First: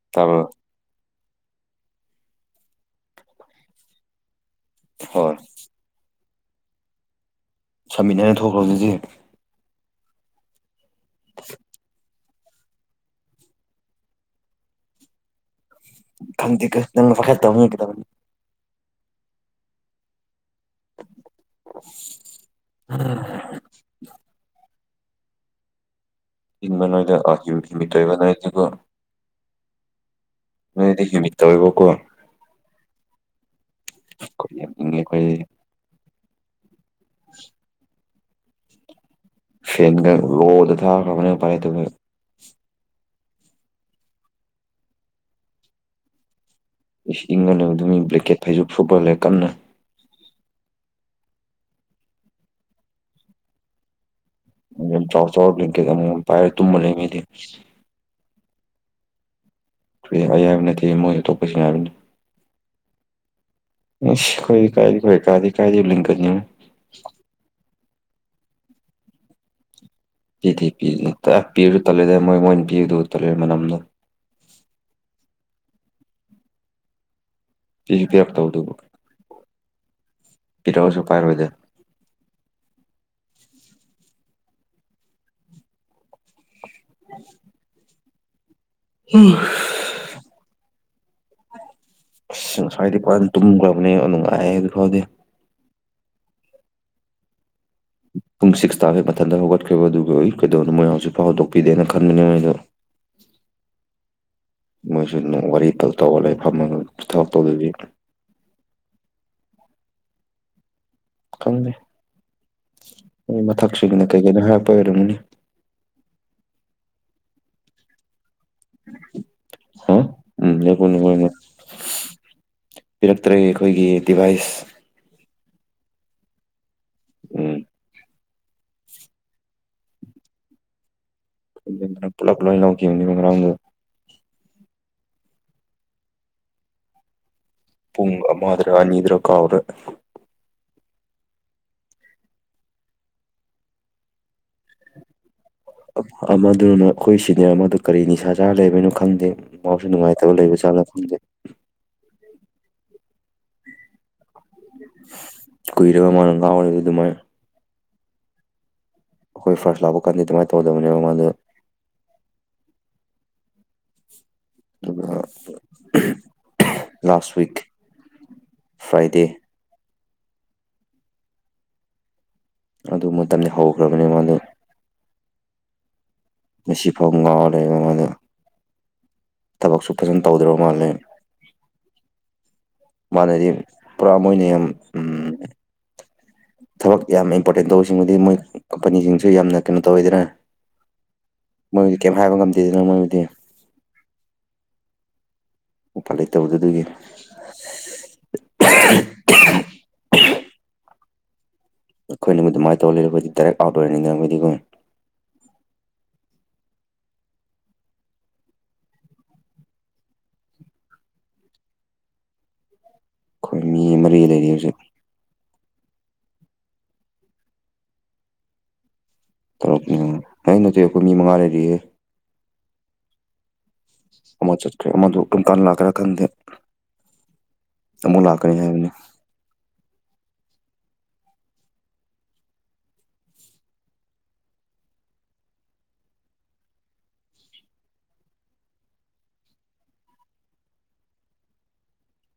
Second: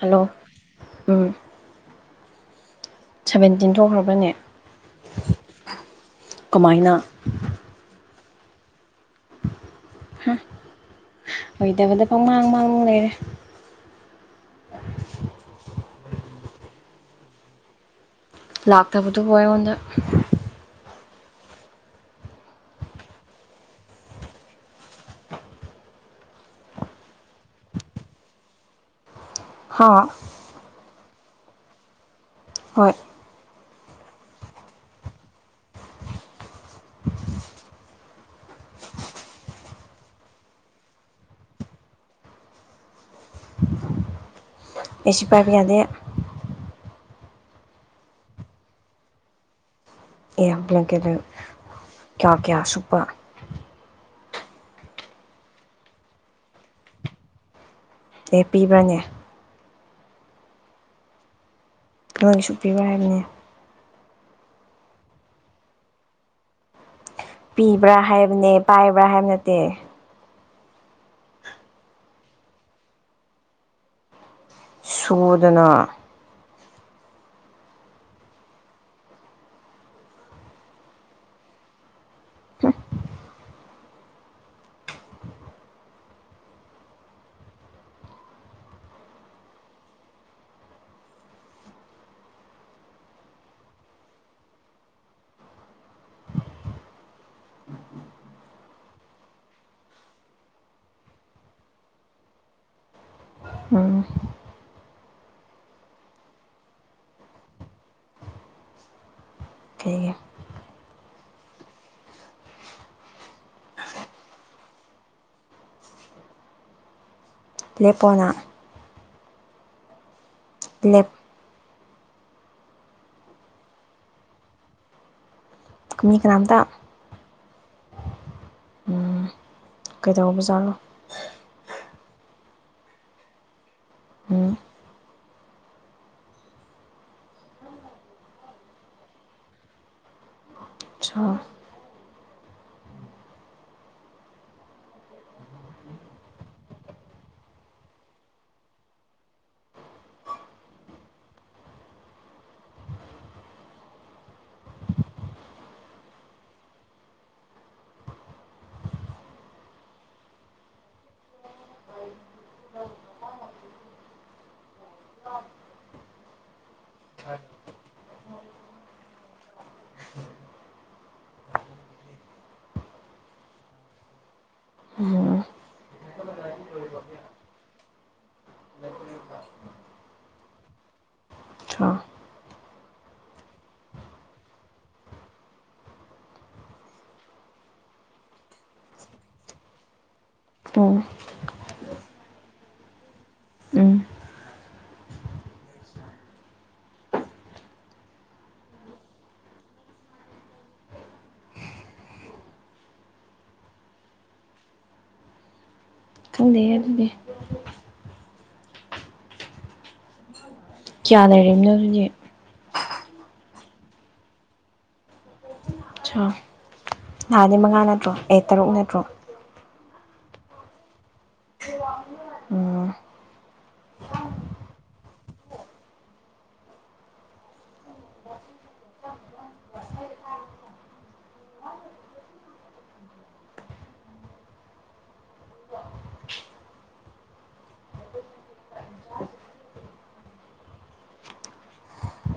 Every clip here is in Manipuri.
ꯍꯜꯂꯣ ꯇꯥꯕ꯭ꯔꯣ ꯎꯝ ꯁꯚꯦꯟꯇꯤꯟ ꯊꯣꯛꯈ꯭ꯔꯕꯅꯦ ꯍꯣꯏ ꯀꯃꯥꯏꯅ ꯁꯃꯤꯠ ꯍꯥꯏꯅ ꯊꯣꯛꯈ꯭ꯔꯕꯗꯨꯗꯤ ꯑꯣꯏꯗꯕꯗ ꯃꯣꯡꯃꯥꯡ ꯃꯥꯡ ꯂꯩꯔꯦ ꯈꯪ ꯐꯦ ꯇꯗ ꯂꯥꯛꯇꯕꯗꯨꯕꯨ ꯑꯩꯉꯣꯟꯗ ꯑꯝ ꯏꯤꯟ ꯃ ꯅꯗ ꯑꯀꯤ ꯃꯤꯇꯣꯏꯕꯅꯥꯏ ꯊꯀꯣ ꯍꯥ ꯃꯤꯠꯇꯋꯕꯣ ꯀꯣ ꯍꯣꯏ ꯑꯩꯈꯉ ꯑꯩꯈꯣꯏ ꯐꯦꯟꯒ ꯔꯣꯗ ꯊ ꯀ ꯄꯔꯦ ꯇ ꯑꯦꯁꯤ ꯄꯥꯏꯕꯤ ꯌꯥꯗꯦ ꯏꯪꯉꯅꯦ ꯑꯗꯨ ꯃꯤ ꯕ꯭ꯂꯦꯛꯀꯦꯠ ꯐꯩꯁꯨ ꯐꯨꯕꯜꯂꯦ ꯀꯟꯅ ꯑꯦꯕ꯭ꯂ ꯀꯗ ꯀꯌꯥ ꯀꯌꯥ ꯁꯨꯄ ꯌꯥꯝ ꯆꯥꯎ ꯆꯥꯎꯔꯀꯦꯗ ꯑꯃꯨꯛ ꯄꯥꯏꯔ ꯇꯨꯝꯕ ꯂꯩꯉꯩꯗꯤ ꯑꯦ ꯄꯤꯕ꯭ꯔꯅꯦ ꯑꯌꯥꯝ ꯅꯣꯏ ꯀꯩ ꯈꯉꯪꯒꯤ ꯁꯛꯄꯤꯕ ꯍꯥꯏꯕꯅꯦ ꯀꯥꯏ ꯐꯦ ꯀꯥꯏꯗꯤ ꯀꯥꯏꯗꯤ ꯂꯀꯅꯤ ꯏꯕ꯭ꯔꯥ ꯍꯥꯏꯕꯅꯦ ꯄꯥꯏꯕ꯭ꯔꯥ ꯍꯥꯏꯕ ꯅꯠꯇꯦ ꯄꯤꯗꯤ ꯄꯤ ꯄꯤꯔꯁꯨ ꯇꯜꯂꯦꯔꯦ ꯃꯣꯏ ꯃꯣꯏꯅ ꯄꯤꯨꯗꯨ ꯇꯜꯂꯦꯔꯦ ꯃꯅꯝꯅ ꯁꯨꯗꯅ ꯁꯤꯖꯤ ꯀꯌꯥꯥꯛ ꯇꯕꯗ ꯏꯔ ꯋꯥꯁꯨ ꯀꯥꯏꯔ ꯑꯣꯏꯣꯏꯗ ꯎ ꯎꯝ ꯑꯁ ꯉꯁꯋꯥꯗꯤ ꯄꯔ ꯇꯨꯝꯈ꯭ꯔꯕꯅꯦ ꯅꯨꯡꯉꯥꯏ ꯑꯗꯨ ꯈꯥꯎꯗꯗꯤ ꯎꯝ ꯄꯨꯡ ꯁꯤꯛꯁ ꯇꯥꯕꯒꯤꯩ ꯃꯊꯟꯇ ꯍꯧꯒꯠꯈꯤꯕ ꯑꯗꯨꯒꯤ ꯑꯣꯏꯏ ꯀꯩꯗꯧꯅꯣ ꯃꯣꯏ ꯍꯧꯖꯤꯁꯨ ꯐꯥꯎꯗꯣꯛꯄꯤꯗꯦꯅ ꯈꯟꯕꯅꯦ ꯃꯣꯏꯗꯣ ꯎꯝ [unintelligible] ꯃꯣꯏꯁꯨ ꯋꯥꯔꯤ ꯄꯜ ꯇꯧꯔ ꯂꯩꯐꯝ ꯑꯃ ꯄ ꯊꯕ ꯇꯧꯗꯔꯤ ꯊꯦꯡꯒ ꯀꯪꯃꯦ ꯃꯊꯛꯁꯤꯨꯅ ꯀꯩꯒꯤꯅꯣ ꯍꯥꯏꯔꯛꯄ ꯑꯣꯏꯔꯝꯒꯅꯤ ꯂꯦꯞꯄꯣꯅ ꯑ ꯎꯝ ꯌꯦꯣ ꯂꯦꯞ ꯅꯣꯏꯅ ꯄꯤꯔꯛꯇ꯭ꯔꯦ ꯑꯩꯈꯣꯏꯒꯤ ꯗꯤꯚꯥꯏꯁ ꯃꯤ ꯀꯅꯥꯝꯗ ꯎꯝ ꯎꯝ ꯀꯩꯗꯧꯕꯖꯥꯠꯂꯣ ꯄꯨꯂ ꯄꯨꯂꯦꯉꯅꯤ ꯉ꯭ꯔꯥꯡ ꯎꯝ ꯄꯨꯡ ꯃꯥꯗ꯭ꯔꯣ ꯑꯅꯤꯗ꯭ꯔꯣ ꯀꯥꯎꯔꯦ ꯁꯣ ꯎ ꯑꯃꯗꯨꯅ ꯑꯩꯈꯣꯏ ꯁꯤꯅꯦ ꯃꯗꯨ ꯀꯔꯤ ꯅꯤꯁꯥ ꯆꯥꯔ ꯂꯩꯕꯅꯣ ꯈꯪꯗꯦ ꯃꯥꯁꯨ ꯅꯨꯡꯉꯥꯏꯇꯕ ꯂꯩꯕꯖꯥꯅꯣ ꯈꯪꯗꯦ ꯎ [unintelligible] [inaudible] ꯀꯣꯏꯔꯕ ꯃꯥꯅ ꯀ ꯑꯣꯏꯦ ꯑꯗꯨ ꯑꯗꯨ ꯃꯥ ꯑꯩꯈꯣꯏ ꯐꯁꯂꯕꯨ ꯀꯅꯤ ꯑꯗꯨꯃꯥꯏꯅ ꯇꯧꯗꯕꯅꯦ ꯃꯥꯗ ꯑ [unintelligible] [inaudible] ꯂꯥꯁ ꯋꯤꯛ ꯐ꯭ꯔꯥꯏꯗꯦ ꯑꯗꯨ ꯃꯇꯝꯗꯤ ꯍꯧꯈ꯭ꯔꯕꯅꯦ ꯃꯥꯗꯣ ꯎꯝ ꯃꯁꯤꯁꯤꯐꯥꯎ ꯉꯥꯎ ꯂꯩꯕ ꯃꯗ ꯊꯕꯛꯁꯨ ꯐꯖꯅ ꯇꯧꯗ꯭ꯔꯕ ꯃꯥꯜꯂꯦ ꯁꯣ ꯃꯅꯗꯤ ꯄꯔꯃꯅꯤꯝ ꯎꯝ ꯊꯕꯛ ꯌꯥꯝ ꯏꯝꯄꯣꯔꯇꯦꯟ ꯇꯧꯕꯁꯤꯡꯕꯨꯗꯤ ꯃꯣꯏ ꯀꯝꯄꯅꯤꯁꯤꯡꯁꯨ ꯌꯥꯝꯅ ꯀꯩꯅꯣ ꯇꯧꯋꯤꯗꯅ ꯑꯣꯝ ꯗꯤ ꯀꯩꯝ ꯍꯥꯏꯕ ꯉꯝꯗꯦꯗꯅꯣ ꯃꯣꯏꯕꯨꯗꯤ ꯎꯝ ꯎꯄꯥꯜ ꯂꯩꯇꯕꯗꯨ ꯑꯗꯨꯒꯤ [unintelligible] [inaudible] ꯑꯩꯈꯣꯏꯅꯕꯨ ꯑꯗꯨꯃꯥꯏꯅ ꯇꯧꯔ ꯂꯩꯗꯤ ꯗꯥꯏꯔꯦꯛ ꯑꯥꯎꯠ ꯑꯣꯏꯔꯅꯤꯡꯗꯕꯗꯤ ꯍ ꯂꯩ ꯑꯗꯨꯗꯤ ꯀꯌꯥ ꯂꯩꯅꯣ ꯍꯧꯖꯤꯖꯤꯛ ꯑꯩꯈꯣꯏ ꯃꯤ ꯃꯔꯤ ꯂꯩꯔꯤ ꯍꯧꯖꯤꯛ ꯅꯍꯥꯟꯅꯤ ꯃꯉꯥ ꯅꯠꯇ꯭ꯔꯣ ꯑꯦ ꯇꯔꯨꯛ ꯅꯠꯇ꯭ꯔꯣ ꯇꯔꯛꯅꯦ ꯑꯩꯅꯠꯇ ꯑꯩꯈꯣꯏ ꯃꯤ ꯃꯉꯥ ꯂꯩꯔꯤꯌꯦꯦ ꯎꯝ ꯑꯃ ꯆꯠꯈ꯭ꯔꯦ ꯑꯃꯗꯨ ꯑꯗꯨꯝ ꯀꯥꯟ ꯂꯥꯛꯀ꯭ꯔꯦꯥ ꯈꯟꯗꯦ ꯑꯃꯨꯛ ꯂꯥꯛꯀꯅꯤ ꯍꯥꯏꯕꯅꯤ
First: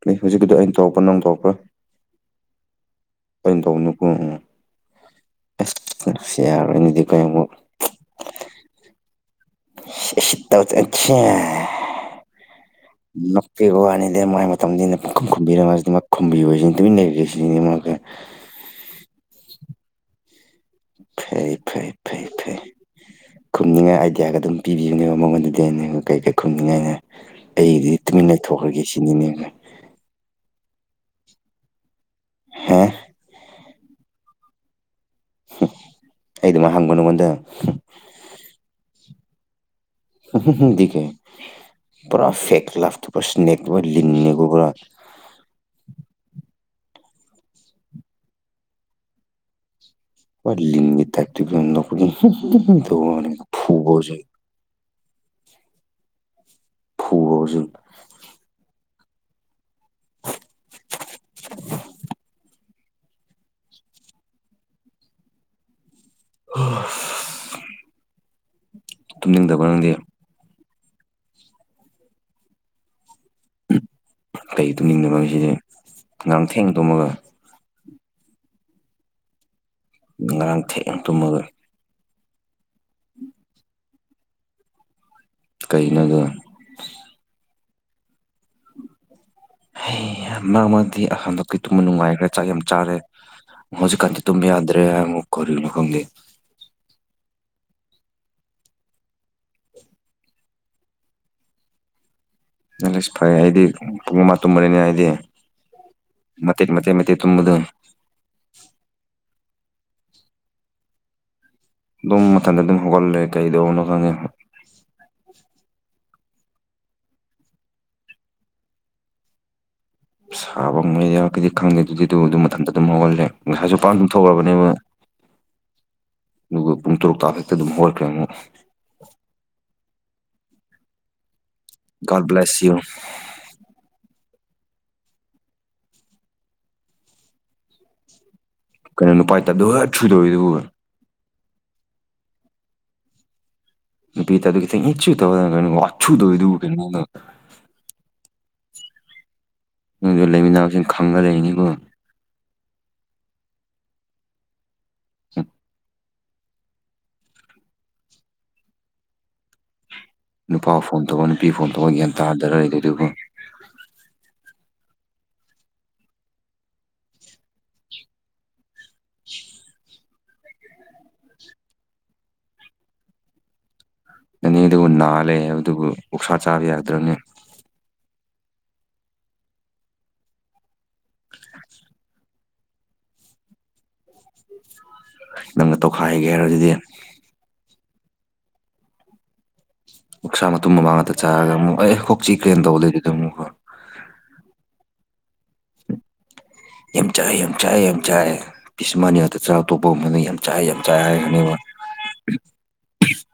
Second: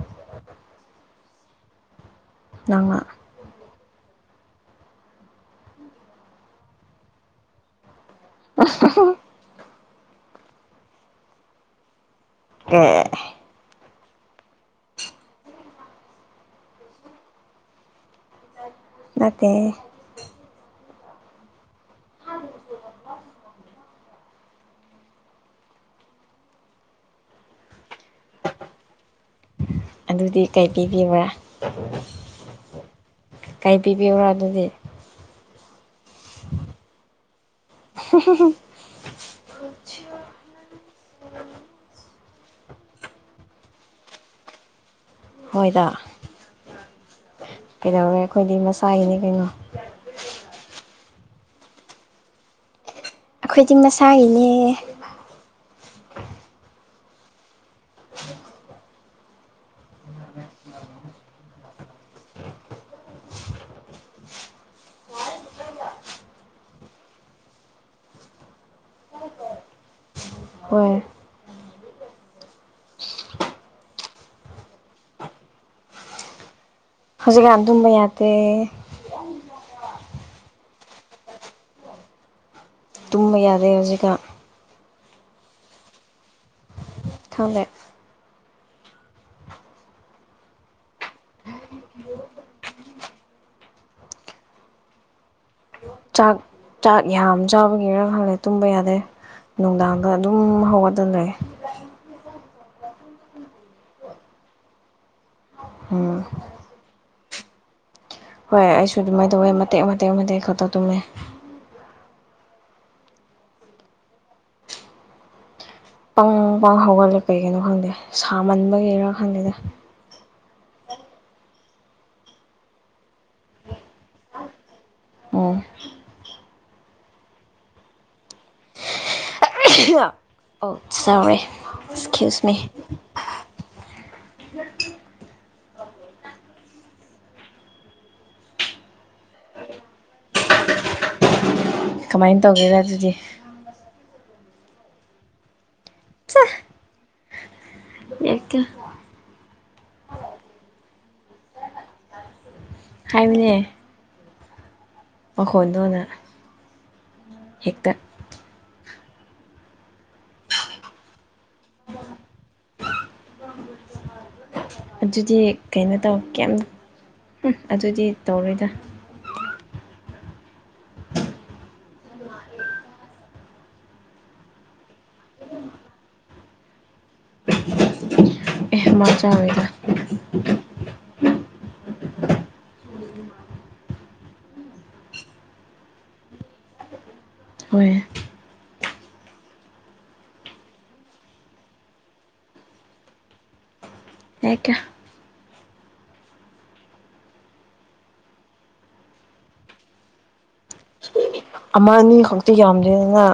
ꯂꯩ ꯍꯧꯖꯤꯛꯀꯤꯗꯣ ꯑꯩꯅ ꯇꯧꯔꯛꯄ ꯅꯪ ꯇꯧꯔꯛꯄ ꯑꯪꯉ ꯀꯩꯅ ꯇꯧꯕꯅꯤ ꯀꯣꯍ ꯁꯤꯔꯗꯤ ꯀꯝꯕꯣ ꯁꯤꯠꯇ ꯑꯦ ꯑ [unintelligible] [inaudible] ꯄꯦꯛꯕ ꯋꯥꯅꯤꯗ ꯃꯥꯏ ꯃꯇꯝꯁꯤꯅ ꯈꯨꯝꯝꯕꯤꯔꯝꯁꯤ ꯃꯥ ꯈꯨꯝꯕꯤꯕꯁꯤꯅ ꯇꯨꯃꯤꯟꯅ ꯂꯩꯒꯦ ꯁꯤꯅꯤ ꯃꯥ [unintelligible] [inaudible] ꯅꯀꯦ ꯐꯩ ꯐꯩ ꯐꯩ ꯐꯩ ꯈꯨꯝꯅꯤꯡꯉꯥꯏ ꯑꯥꯏꯗꯤꯌꯥꯒ ꯑꯗꯨꯝ ꯄꯤꯕꯤꯌꯨꯅꯦꯕ ꯃꯉꯣꯟꯗꯗꯤ ꯀꯩꯀꯩ ꯈꯨꯝꯅꯤꯡꯉꯥꯏꯅ ꯑꯩꯗꯤ ꯇꯨꯃꯤꯟꯅ ꯂꯩꯊꯣꯛꯈ꯭ꯔꯒꯦ ꯁꯤꯅꯤꯅꯦꯉ ꯑꯗꯨꯗꯤ ꯀꯩ ꯄꯕꯤꯕ꯭ꯔꯥ ꯍꯥ [unintelligible] [inaudible] ꯀꯩ ꯄꯤꯕꯤꯕꯔꯣ ꯑꯗꯨꯗꯤ ꯑꯩꯗꯨꯃ ꯍꯪꯕ ꯅꯉꯣꯟꯗ ꯍ [unintelligible] [inaudible] ꯦ ꯄꯨꯔꯥ ꯐꯦꯛꯀ ꯂꯐꯇꯨ ꯄꯨ ꯁꯅꯦꯀ ꯂꯤꯡꯅꯤꯒ ꯄꯨ ꯀꯩꯗꯧꯋꯦ ꯑꯩꯈꯣꯏꯗꯤ ꯃꯁꯥꯒꯤꯅꯤ ꯀꯩꯅꯣ ꯂꯤꯒꯤꯤ ꯊꯇ ꯄꯨ ꯅ ꯑꯩꯈꯣꯏꯗꯤ ꯃꯁꯥꯒꯤꯅꯦ ꯐꯨ ꯍꯧꯁꯟ [unintelligible] [inaudible] ꯑꯣ ꯇꯨꯝꯅꯤꯡꯗꯕ ꯅꯪꯗꯦ ꯍꯣꯏ ꯀꯩ ꯇꯃꯤꯗꯁꯤꯗꯤꯦ ꯉꯝ ꯊ ꯍꯧꯖꯤꯛ ꯀ ꯑꯗꯨꯕꯩ ꯌꯥꯗꯦ ꯉꯔꯥꯡ ꯊꯦ ꯇꯃ ꯑꯗꯨ ꯇꯨꯝꯕ ꯌꯥꯗꯦ ꯍꯧꯖꯤꯛꯀ ꯀꯩꯅꯣꯗ ꯑꯃꯦꯛ ꯍꯩ ꯍꯥ ꯃꯥ ꯃꯥꯗꯤ ꯑꯍꯥꯟꯕꯗ ꯀꯔꯤꯇꯨꯝꯕ ꯅꯨꯡꯉꯥꯏꯒꯔꯦ ꯆꯥꯛ ꯌꯥꯝ ꯆꯥꯔꯦ ꯍꯧꯖꯤꯛ ꯀꯥꯟꯇꯤ ꯇꯨꯝꯕ ꯌꯥꯗ꯭ꯔꯦ ꯑꯃꯨꯛ ꯀꯔꯤꯅꯣ ꯈꯪꯗꯦ ꯆꯥꯛ ꯆꯥꯛ ꯌꯥꯝ ꯆꯥꯕꯒꯤꯔ ꯈꯪꯂꯦ ꯇꯨꯝꯕ ꯌꯥꯗꯦ ꯅꯨꯡꯗꯥꯡꯗ ꯑꯗꯨꯝ ꯍꯧꯒꯗ ꯂꯩ ꯅꯪ ꯑꯁ ꯐꯩꯌꯦ ꯑꯩꯗꯤ ꯄꯨꯡ ꯃꯥ ꯇꯨꯝꯕꯔꯤꯅꯦ ꯑꯩꯗꯤ ꯎꯝ ꯃꯇꯦꯛ ꯃꯇꯦꯛ ꯃꯇꯦꯛ ꯇꯨꯝꯃꯗꯨ ꯍꯣꯏ ꯑꯩꯁꯨ ꯑꯗꯨꯝꯃꯥꯏ ꯇꯧꯋꯩ ꯃꯇꯦꯛ ꯃꯇꯦꯛ ꯃꯇꯦꯛ ꯈꯛꯇ ꯇꯝꯃꯦ ꯑꯗꯨꯝ ꯃꯊꯟꯗ ꯑꯗꯨꯝ ꯍꯧꯒ ꯂꯩ ꯀꯩꯗꯧꯕꯅꯣ ꯈꯪꯗꯦ ꯄꯪ ꯄꯪ ꯍꯧꯒꯜꯂꯦ ꯀꯩꯒꯤꯅꯣ ꯈꯪꯗꯦ ꯁꯥꯃꯟꯕꯒꯤꯔꯥ ꯈꯪꯗꯦꯗ ꯁꯥꯕ ꯉꯩꯗ ꯀꯩꯗꯤ ꯈꯪꯗꯦ ꯑꯗꯨꯗꯤ ꯑꯗꯨ ꯑꯗꯨꯝ ꯃꯊꯟꯇ ꯑꯗꯨꯝ ꯍꯧꯍꯜꯂꯦ ꯉꯁꯥꯏꯁꯨꯄꯥ ꯑꯗꯨꯝ ꯊꯣꯛꯈꯔꯕꯅꯦꯕ ꯑꯣ ꯑꯗꯨꯒ ꯄꯨꯡ ꯇꯔꯨꯛ ꯇꯥ ꯍꯦꯛꯇ ꯑꯗꯨꯝ ꯍꯧꯔꯛꯈ꯭ꯔꯦ ꯃꯨꯛ ꯑꯣ ꯁꯧꯔꯦ God excuse me bless [inaudible] U ꯀꯩꯅꯣ ꯅꯨꯄꯥꯥꯏ ꯍꯣꯏꯊꯨ ꯇꯧꯏꯗꯨꯕꯨ ꯀꯃꯥꯏꯅ ꯇꯧꯒꯦꯔ ꯑꯗꯨꯗꯤ ꯅꯨꯄꯤ ꯇꯗꯨꯒꯤ ꯊꯤꯡ ꯏꯠꯁꯨ ꯇꯧꯒꯗ ꯀꯩꯅ ꯑꯣ ꯍꯥꯏꯊꯨ ꯇꯧꯏꯗꯨꯕꯨ ꯀꯩꯅꯣꯅ ꯍꯦꯛꯇ ꯅꯗꯨ ꯂꯩꯃꯤꯟꯅꯕꯁꯤꯡ ꯈꯪꯉ ꯂꯩꯅꯤꯀꯣ ꯍꯥꯏꯝꯅꯦ ꯃꯈꯣꯟꯗꯣꯅ ꯍꯦꯛꯇ ꯅꯨꯄꯥ ꯐꯣꯟ ꯇꯧꯕ ꯅꯨꯄꯤ ꯐꯣꯟ ꯇꯧꯕ ꯒ꯭ꯌꯥꯟ ꯇꯥꯗꯔ ꯑꯩ ꯒꯤ ꯗꯨ ꯕꯨ ꯑꯗꯨꯗꯤ ꯀꯩꯅꯣ ꯇꯧ ꯀꯦꯝ ꯎꯝ ꯑꯗꯨꯗꯤ ꯇꯧꯔꯣꯏꯗ ꯑꯅꯤꯗꯨꯕꯨ ꯅꯥꯜꯂꯦ ꯍꯥꯏꯕꯗꯨꯕꯨ ꯑꯣꯛꯁꯥ ꯆꯥꯕ ꯌꯥꯗ꯭ꯔꯕꯅꯦ ꯑꯦ ꯃꯥ ꯆꯔꯣꯏꯗ ꯅꯪꯅ ꯇꯧꯈꯥꯏꯒꯦ ꯍꯥꯏꯔ ꯑꯗꯨꯗꯤ ꯍꯣꯏ ꯑꯣꯛꯁꯥ ꯃꯇꯨꯝ ꯃꯃꯥꯡ ꯉꯥꯛꯇ ꯆꯥꯔꯒ ꯑꯃꯨꯛ ꯑꯦ ꯀꯣꯛꯆꯤ ꯀ꯭ꯔꯅ ꯇꯧꯕ ꯂꯩꯗꯨꯗꯤ ꯑꯃꯨꯛ ꯍꯦ ꯀꯌ꯭ꯥ [inaudible] ꯌꯥꯝ ꯆꯥꯏ ꯌꯥꯝ ꯆꯥꯏ ꯌꯥꯝ ꯆꯥꯏ ꯄꯤꯁ ꯃꯥꯅꯤ ꯑꯇ ꯆꯥ ꯑꯇꯣꯞꯄ ꯑꯃꯅ ꯌꯥꯝ ꯆꯥꯏ ꯌꯥꯝ ꯆꯥꯏ ꯍꯥꯏꯔ ꯑꯃ ꯑꯅꯤ ꯈꯛꯇꯤ ꯌꯥꯝꯗꯦꯗꯅ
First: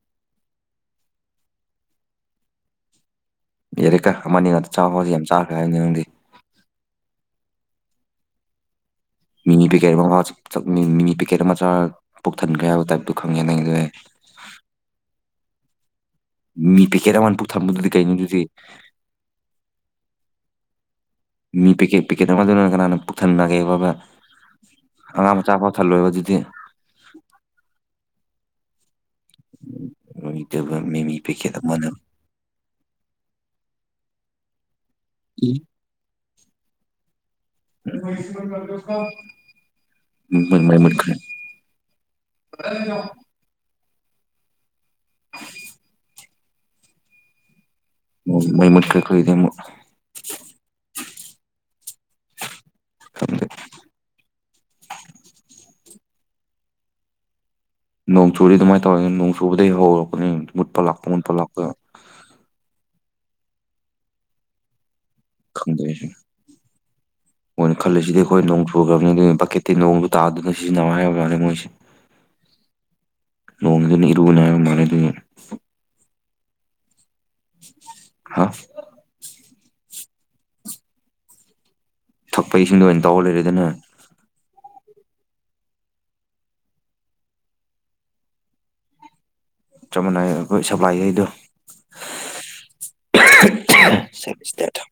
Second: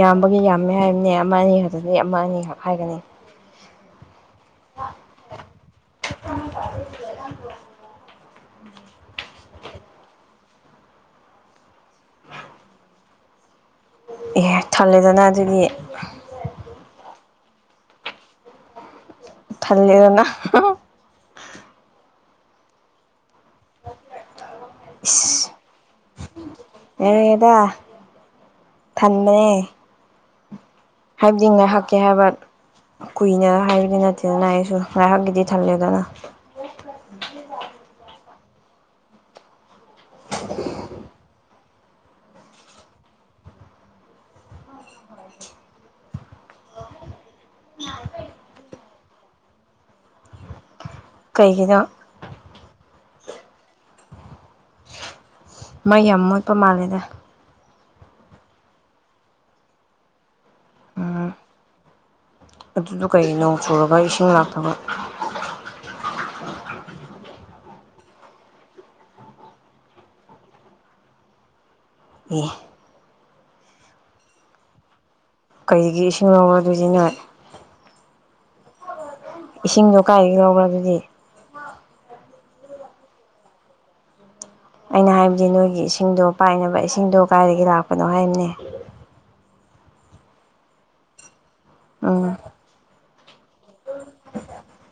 ꯌꯥꯝꯕꯒꯤ ꯌꯥꯝꯃꯦ ꯍꯥꯏꯝꯅꯦ ꯑꯃ ꯑꯅꯤ ꯈꯛꯇꯗꯤ ꯑꯃ ꯑꯅꯤꯈꯛ ꯍꯥꯏꯒꯅꯤ ꯌꯥꯔꯤꯀ ꯑꯃꯅꯤꯉꯗ ꯆꯥꯛ ꯍꯥꯎꯁꯤ ꯌꯥꯝ ꯆꯥꯈ꯭ꯔꯦ ꯍꯥꯏꯕꯅꯤ ꯅꯪꯗꯤ ꯃꯤꯅꯤ ꯄꯦꯀꯦꯠ ꯑꯃ ꯆꯛ ꯃꯤꯅꯤ ꯄꯦꯀꯦꯠ ꯑꯃ ꯆꯥꯔ ꯄꯨꯛ ꯊꯟꯈ꯭ꯔꯦ ꯍꯥꯏꯕ ꯇꯥꯏꯞꯇꯣ ꯈꯪꯉꯦ ꯅꯪꯉꯤꯗꯤ ꯑꯦ ꯊꯜꯂꯦꯗꯅ ꯑꯗꯨꯗꯤ ꯃꯤ ꯄꯤꯀꯦꯠ ꯑꯃꯟꯅ ꯄꯨꯛ ꯊꯝꯕꯗꯨꯗꯤ ꯀꯩꯅꯣ ꯑꯗꯨꯗꯤ ꯊꯂꯦꯗꯅ ꯃꯤ ꯄꯦꯛꯀꯦꯠ ꯄꯦꯀꯦꯠ ꯑꯃ ꯗꯨꯅ ꯀꯅꯥꯅ ꯄꯨꯛꯊꯟꯅꯒꯦ ꯕꯕ ꯑꯉꯥꯡ ꯏꯁ ꯃꯆꯥ ꯄꯥꯎ ꯊꯜꯂꯣꯏꯕ ꯑꯗꯨꯗꯤ ꯌꯥꯔꯦꯗ ꯊꯟꯕꯅꯦ ꯂꯣꯏꯗꯕ ꯃꯤꯃꯤ ꯍꯥꯏꯝꯗꯤ ꯄꯦꯀꯦꯠ ꯑꯃꯅ ꯉꯥꯏꯍꯛꯀꯤ ꯍꯥꯏꯕ ꯀꯨꯏꯅ ꯍꯥꯏꯕꯗꯤ ꯅꯠꯇꯦꯗꯅ ꯑꯩ ꯁ ꯉꯥꯏꯍꯥꯛꯀꯤꯗꯤ ꯏ ꯊꯜꯂꯦ ꯗꯅ ꯎꯝ [unintelligible] ꯕꯨꯠ ꯃꯩ ꯃꯨꯠꯈꯔ꯭ꯦ ꯀꯩꯅꯣ ꯎꯝ ꯃꯩ ꯃꯨꯠꯈꯔꯦ ꯈꯣꯏꯒꯤꯗꯤ ꯃꯨꯛ ꯀꯩꯒꯤꯅꯣ ꯈꯪꯗꯦ ꯃꯩ ꯌꯥꯝ ꯃꯣꯠꯄ ꯃꯥꯜꯂꯦꯗ ꯅꯣꯡ ꯆꯨꯗꯤ ꯑꯗꯨꯃꯥꯏꯅ ꯇꯧꯋꯅꯤ ꯅꯣꯡ ꯆꯨꯕꯗꯒꯤ ꯍꯧꯔꯛꯄꯅꯤ ꯃꯨꯠꯄ ꯂꯥꯛꯄ ꯃꯨꯠꯄ ꯂꯥꯛꯄ ꯑꯗꯨꯗꯨꯒꯩ ꯅꯧ ꯆꯨꯔꯒ ꯏꯁꯤꯡ ꯂꯥꯛꯇꯕ ꯈꯪꯗ ꯃꯣꯏꯅ ꯈꯜꯂꯤꯁꯤꯗꯤ ꯑꯩꯈꯣꯏ ꯅꯣꯡ ꯆꯨꯈ꯭ꯔꯕꯅꯤ ꯑꯗꯨꯅ ꯕꯛꯀꯦꯠꯇꯇꯩ ꯅꯣꯡꯁꯨ ꯇꯥꯗꯅ ꯁꯤꯖꯤꯟꯅꯕ ꯍꯥꯏꯕ ꯃꯥꯅꯤ ꯃꯣꯏꯁꯦ ꯑꯣ ꯂꯣꯡꯉꯗꯅꯤꯔꯨꯕꯅ ꯃꯥꯅꯦ ꯑꯗꯨ ꯀꯔꯤꯒꯤ ꯏꯁꯤꯡ ꯂꯧꯔꯗꯣꯏꯁꯤ ꯅꯣꯏ ꯍꯥ ꯀꯥꯏ ꯌꯥꯎꯔ ꯑꯗꯨꯗꯤ ꯊꯛꯄ ꯏꯁꯤꯡꯗꯣ ꯑꯣꯏꯅ ꯇꯧꯔ ꯂꯩꯔꯦꯗꯅ ꯑꯩꯅ ꯍꯥꯏꯕꯗꯤ ꯅꯣꯏꯒꯤ ꯏꯁꯤꯡꯗꯣ ꯄꯥꯏꯅꯕ ꯏꯁꯤꯡꯗꯣ ꯀꯥꯏꯗꯒꯤ ꯂꯥꯛꯄꯅꯣ ꯍꯥꯏꯕꯅꯦ ꯆꯞ ꯃꯥꯟꯅꯩ ꯑꯩꯈꯣꯏ ꯁꯄ꯭ꯂꯥꯏ ꯑꯩꯗꯣ ꯎꯝ ꯁ ꯊ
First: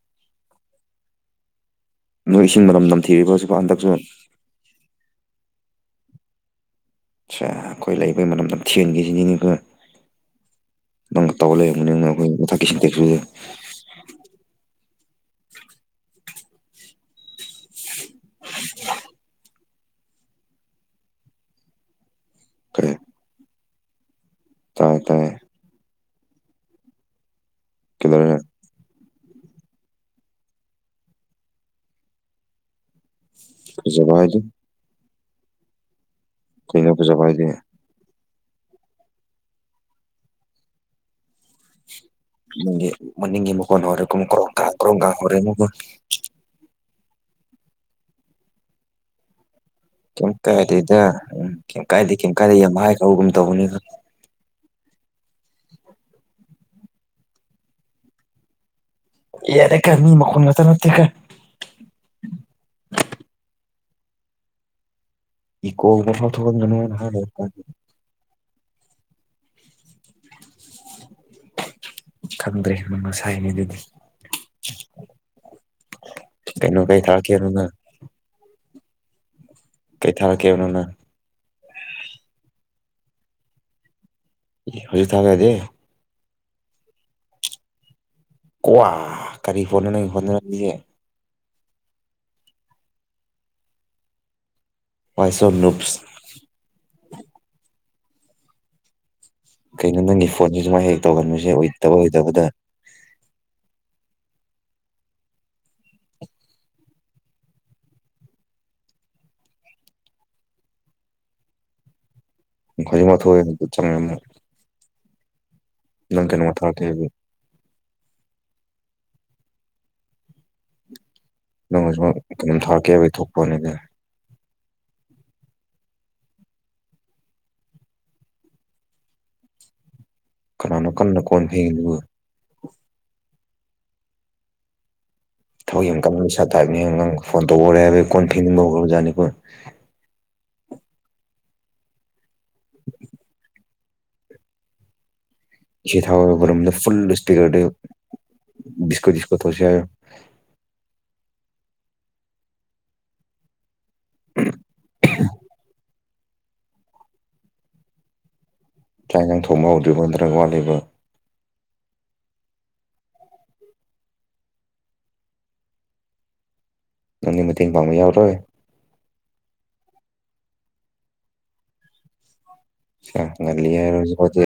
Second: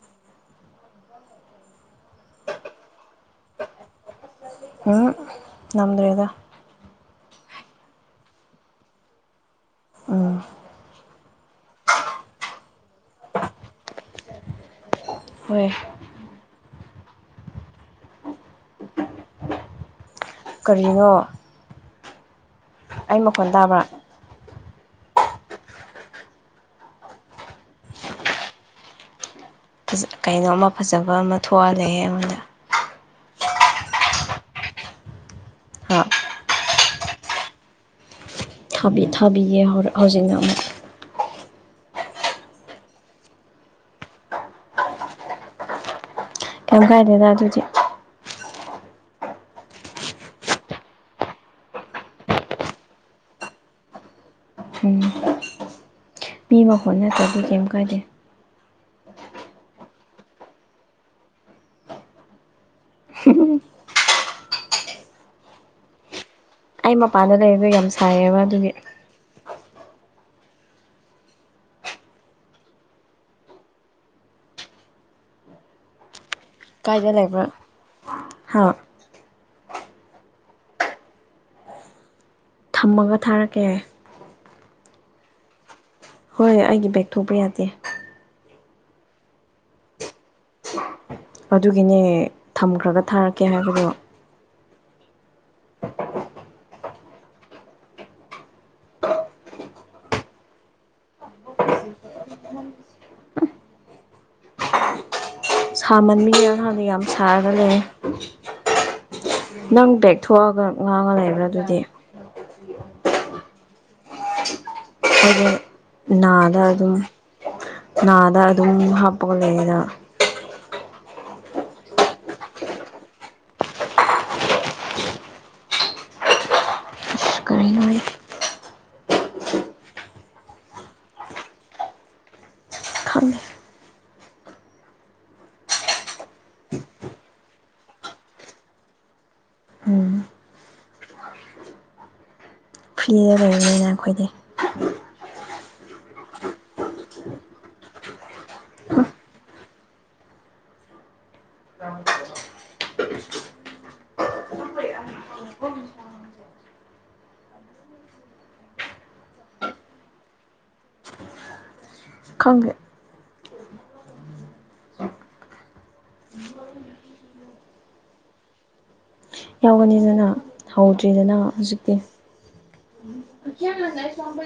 ꯃꯣꯏ ꯏꯁꯤꯡ ꯃꯔꯝ ꯅꯝꯊꯤꯕꯤꯔꯤꯕ ꯍꯧꯖꯤꯛꯀꯣ ꯍꯟꯗꯛꯁꯨ ꯎꯝ ꯅꯗ꯭ꯔꯗ ꯑ ꯑꯩꯈꯣꯏ ꯂꯩꯕꯩ ꯃꯅꯝ ꯅꯝ ꯊꯦꯟꯒꯤꯁꯤꯅꯤ ꯎꯝ ꯅꯪ ꯇꯧ ꯂꯩꯅꯤ ꯑꯩꯈꯣꯏꯊꯀꯤꯁꯤꯡ ꯇꯦꯛꯗ ꯍꯣꯏ [unintelligible] ꯀꯔꯤꯅꯣ ꯑꯩ ꯃꯈꯣꯟ ꯇꯥꯕ꯭ꯔꯥ ꯇꯥꯏꯌꯦ ꯇꯥꯏꯌꯦ ꯀꯂꯔꯦ ꯀꯩꯅꯣꯝꯃ ꯐꯖꯕ ꯑꯃ ꯊꯣꯛꯍꯜꯂꯦ ꯑꯩꯉꯣꯟꯗ ꯀꯁꯨꯄꯥꯏ ꯑꯗꯨ ꯍꯥ ꯊꯩꯅ ꯄꯁꯨ ꯐꯥꯏꯗꯤꯦ ꯊꯥꯕꯤꯌꯦꯦ ꯍꯧꯖꯤꯛꯅ ꯑꯃꯨꯛ ꯅ ꯃꯅꯤꯡꯒꯤ ꯃꯈꯀꯣꯟ ꯍꯔꯦ ꯀꯨꯝꯃꯈ꯭ꯔꯣ ꯀꯥ ꯀ꯭ꯔꯣ ꯀꯥꯈꯣꯔꯦ ꯃꯣꯟ ꯀꯥꯏꯗ ꯑꯗꯨꯗꯤ ꯀꯩ ꯀꯥꯏꯗꯗ ꯎꯝ ꯀꯩ ꯀꯥꯏꯗ ꯀꯩ ꯀꯥꯏꯗ ꯌꯥꯝ ꯍꯥꯏꯈꯕꯒꯨꯝ ꯇꯧꯕꯅꯤꯅ [unintelligible] ꯄꯤ ꯃꯈꯣꯠꯅ ꯆꯕꯤ ꯀꯩꯝ ꯀꯥꯏꯗꯦ ꯌꯥ ꯌꯥꯗ ꯀ ꯃꯤ ꯃꯈꯣꯟ ꯉ ꯆꯠꯇ ꯀ ꯏꯀꯣꯒ꯭ꯔ ꯑꯩ ꯃꯄꯥꯟꯗ ꯂꯩꯔꯗ ꯌꯥꯝ ꯁꯥꯏꯌꯦꯕ ꯑꯗꯨꯒꯤ [unintelligible] ꯈꯪꯗ꯭ꯔꯦ ꯅꯪ ꯉ ꯁꯥꯏꯉꯩꯗꯨꯗꯤ ꯇꯅꯨ ꯀꯩ ꯀꯥꯏꯗ ꯂꯩꯕ꯭ꯔꯥ ꯊꯥꯀꯤꯅꯅꯨꯡ ꯉ ꯍꯥ ꯀꯩ ꯊꯥꯔ ꯀꯦꯅꯅ ꯊꯝꯃꯒ ꯊꯥꯔꯛꯀꯦ ꯍꯧꯖꯤ ꯊꯒꯗꯦ ꯍꯣꯏꯣꯏ ꯑꯩꯒꯤ ꯕꯦꯛ ꯊꯣꯛꯄ ꯌꯥꯗꯦ ꯀꯋꯥ ꯀꯔꯤ ꯍꯣꯣꯟꯅꯅ ꯍꯣꯠꯅꯦ ꯑꯗꯨꯒꯤꯅꯦ ꯊꯝꯈ꯭ꯔꯒ ꯊꯥꯔꯛꯀꯦ ꯍꯥꯏꯕꯗꯣ ꯄꯥꯏꯁꯣꯟ ꯅꯨꯨꯞꯁ ꯀꯩꯅꯣ ꯅꯪꯒꯤ ꯐꯣꯟꯁꯤ ꯁꯨꯃꯥꯏ ꯍꯦꯛ ꯇꯧꯒꯟꯕꯁꯦ ꯑꯣꯏꯇꯕ ꯑꯣꯏꯗꯕꯗ ꯁꯥꯃꯟꯕꯤꯒꯦꯔꯀꯥꯟꯗ ꯌꯥꯝ ꯁꯥꯔꯒ ꯂꯩ ꯅꯪ ꯕꯦꯛ ꯊꯣꯛꯑꯒ ꯉꯥꯡꯉ ꯂꯩꯕ꯭ꯔꯥ ꯑꯗꯨꯗꯤ ꯈꯖꯃꯊ ꯑꯣꯏ ꯆ [unintelligible] ꯑꯣ ꯅꯥꯗ ꯑꯗꯨꯝ ꯍꯥꯏꯕꯒꯤ ꯅꯥꯗ ꯑꯗꯨ ꯑꯗꯨꯝ ꯍꯥꯞꯄꯒ ꯂꯩꯒꯗꯕ ꯅꯪ ꯍꯧꯖꯤꯃꯛ ꯀꯩꯅꯣꯝ ꯊꯥꯔꯛꯀꯦ ꯊꯣꯛꯄꯅꯤꯅꯦ ꯑꯁ ꯀꯔꯤꯅꯣ ꯑꯩ ꯀꯅꯥꯅꯣ ꯀꯟꯅ ꯀꯣꯟ ꯐꯦꯡꯉꯤꯗꯨꯕꯨ ꯈꯪꯗꯦ ꯊꯕꯛ ꯌꯥꯝꯀꯟ ꯑꯃꯨꯀ ꯄꯁꯥ ꯇꯥꯏꯞꯅꯤ ꯅꯪ ꯐꯣꯟ ꯇꯧꯍꯔꯦ ꯍꯥꯏꯕ ꯑꯩ ꯀꯣꯟ ꯐꯤꯅꯤꯡꯕ ꯍꯧꯔ ꯑꯣꯖꯥꯅꯤꯀꯣ ꯎꯝ [unintelligible] ꯐ꯭ꯔꯤꯗ ꯂꯩꯕꯅꯤꯅ ꯑꯩꯈꯣꯏꯗꯤ ꯏꯁꯩ ꯊꯥꯎꯔꯨꯝꯗ ꯐꯨꯜ ꯏꯁꯄꯤꯀꯔꯗꯒꯤ ꯕꯤꯁꯀꯣꯠ ꯁꯀꯣꯠ ꯇꯧꯁꯦ ꯍꯥꯔꯣ [unintelligible] ꯆꯥꯛ ꯏꯟꯖꯥꯡ ꯊꯣꯡꯕ ꯍꯧꯗ꯭ꯔꯤꯕ ꯅꯠꯇ꯭ꯔꯒ ꯋꯥꯠꯂꯤꯕ ꯈꯪꯗꯦ ꯅꯪꯒꯤ ꯃꯇꯦꯡ ꯄꯥꯡꯕ ꯌꯥꯎꯔꯣꯏ ꯌꯥꯎꯒꯅꯤꯗꯅ ꯍꯧꯗ꯭ꯔꯤꯗꯅ ꯍꯧꯖꯤꯛꯇꯤ ꯉꯜꯂꯤꯌꯦ ꯍꯧꯖꯤꯛꯐꯥꯎꯗꯤ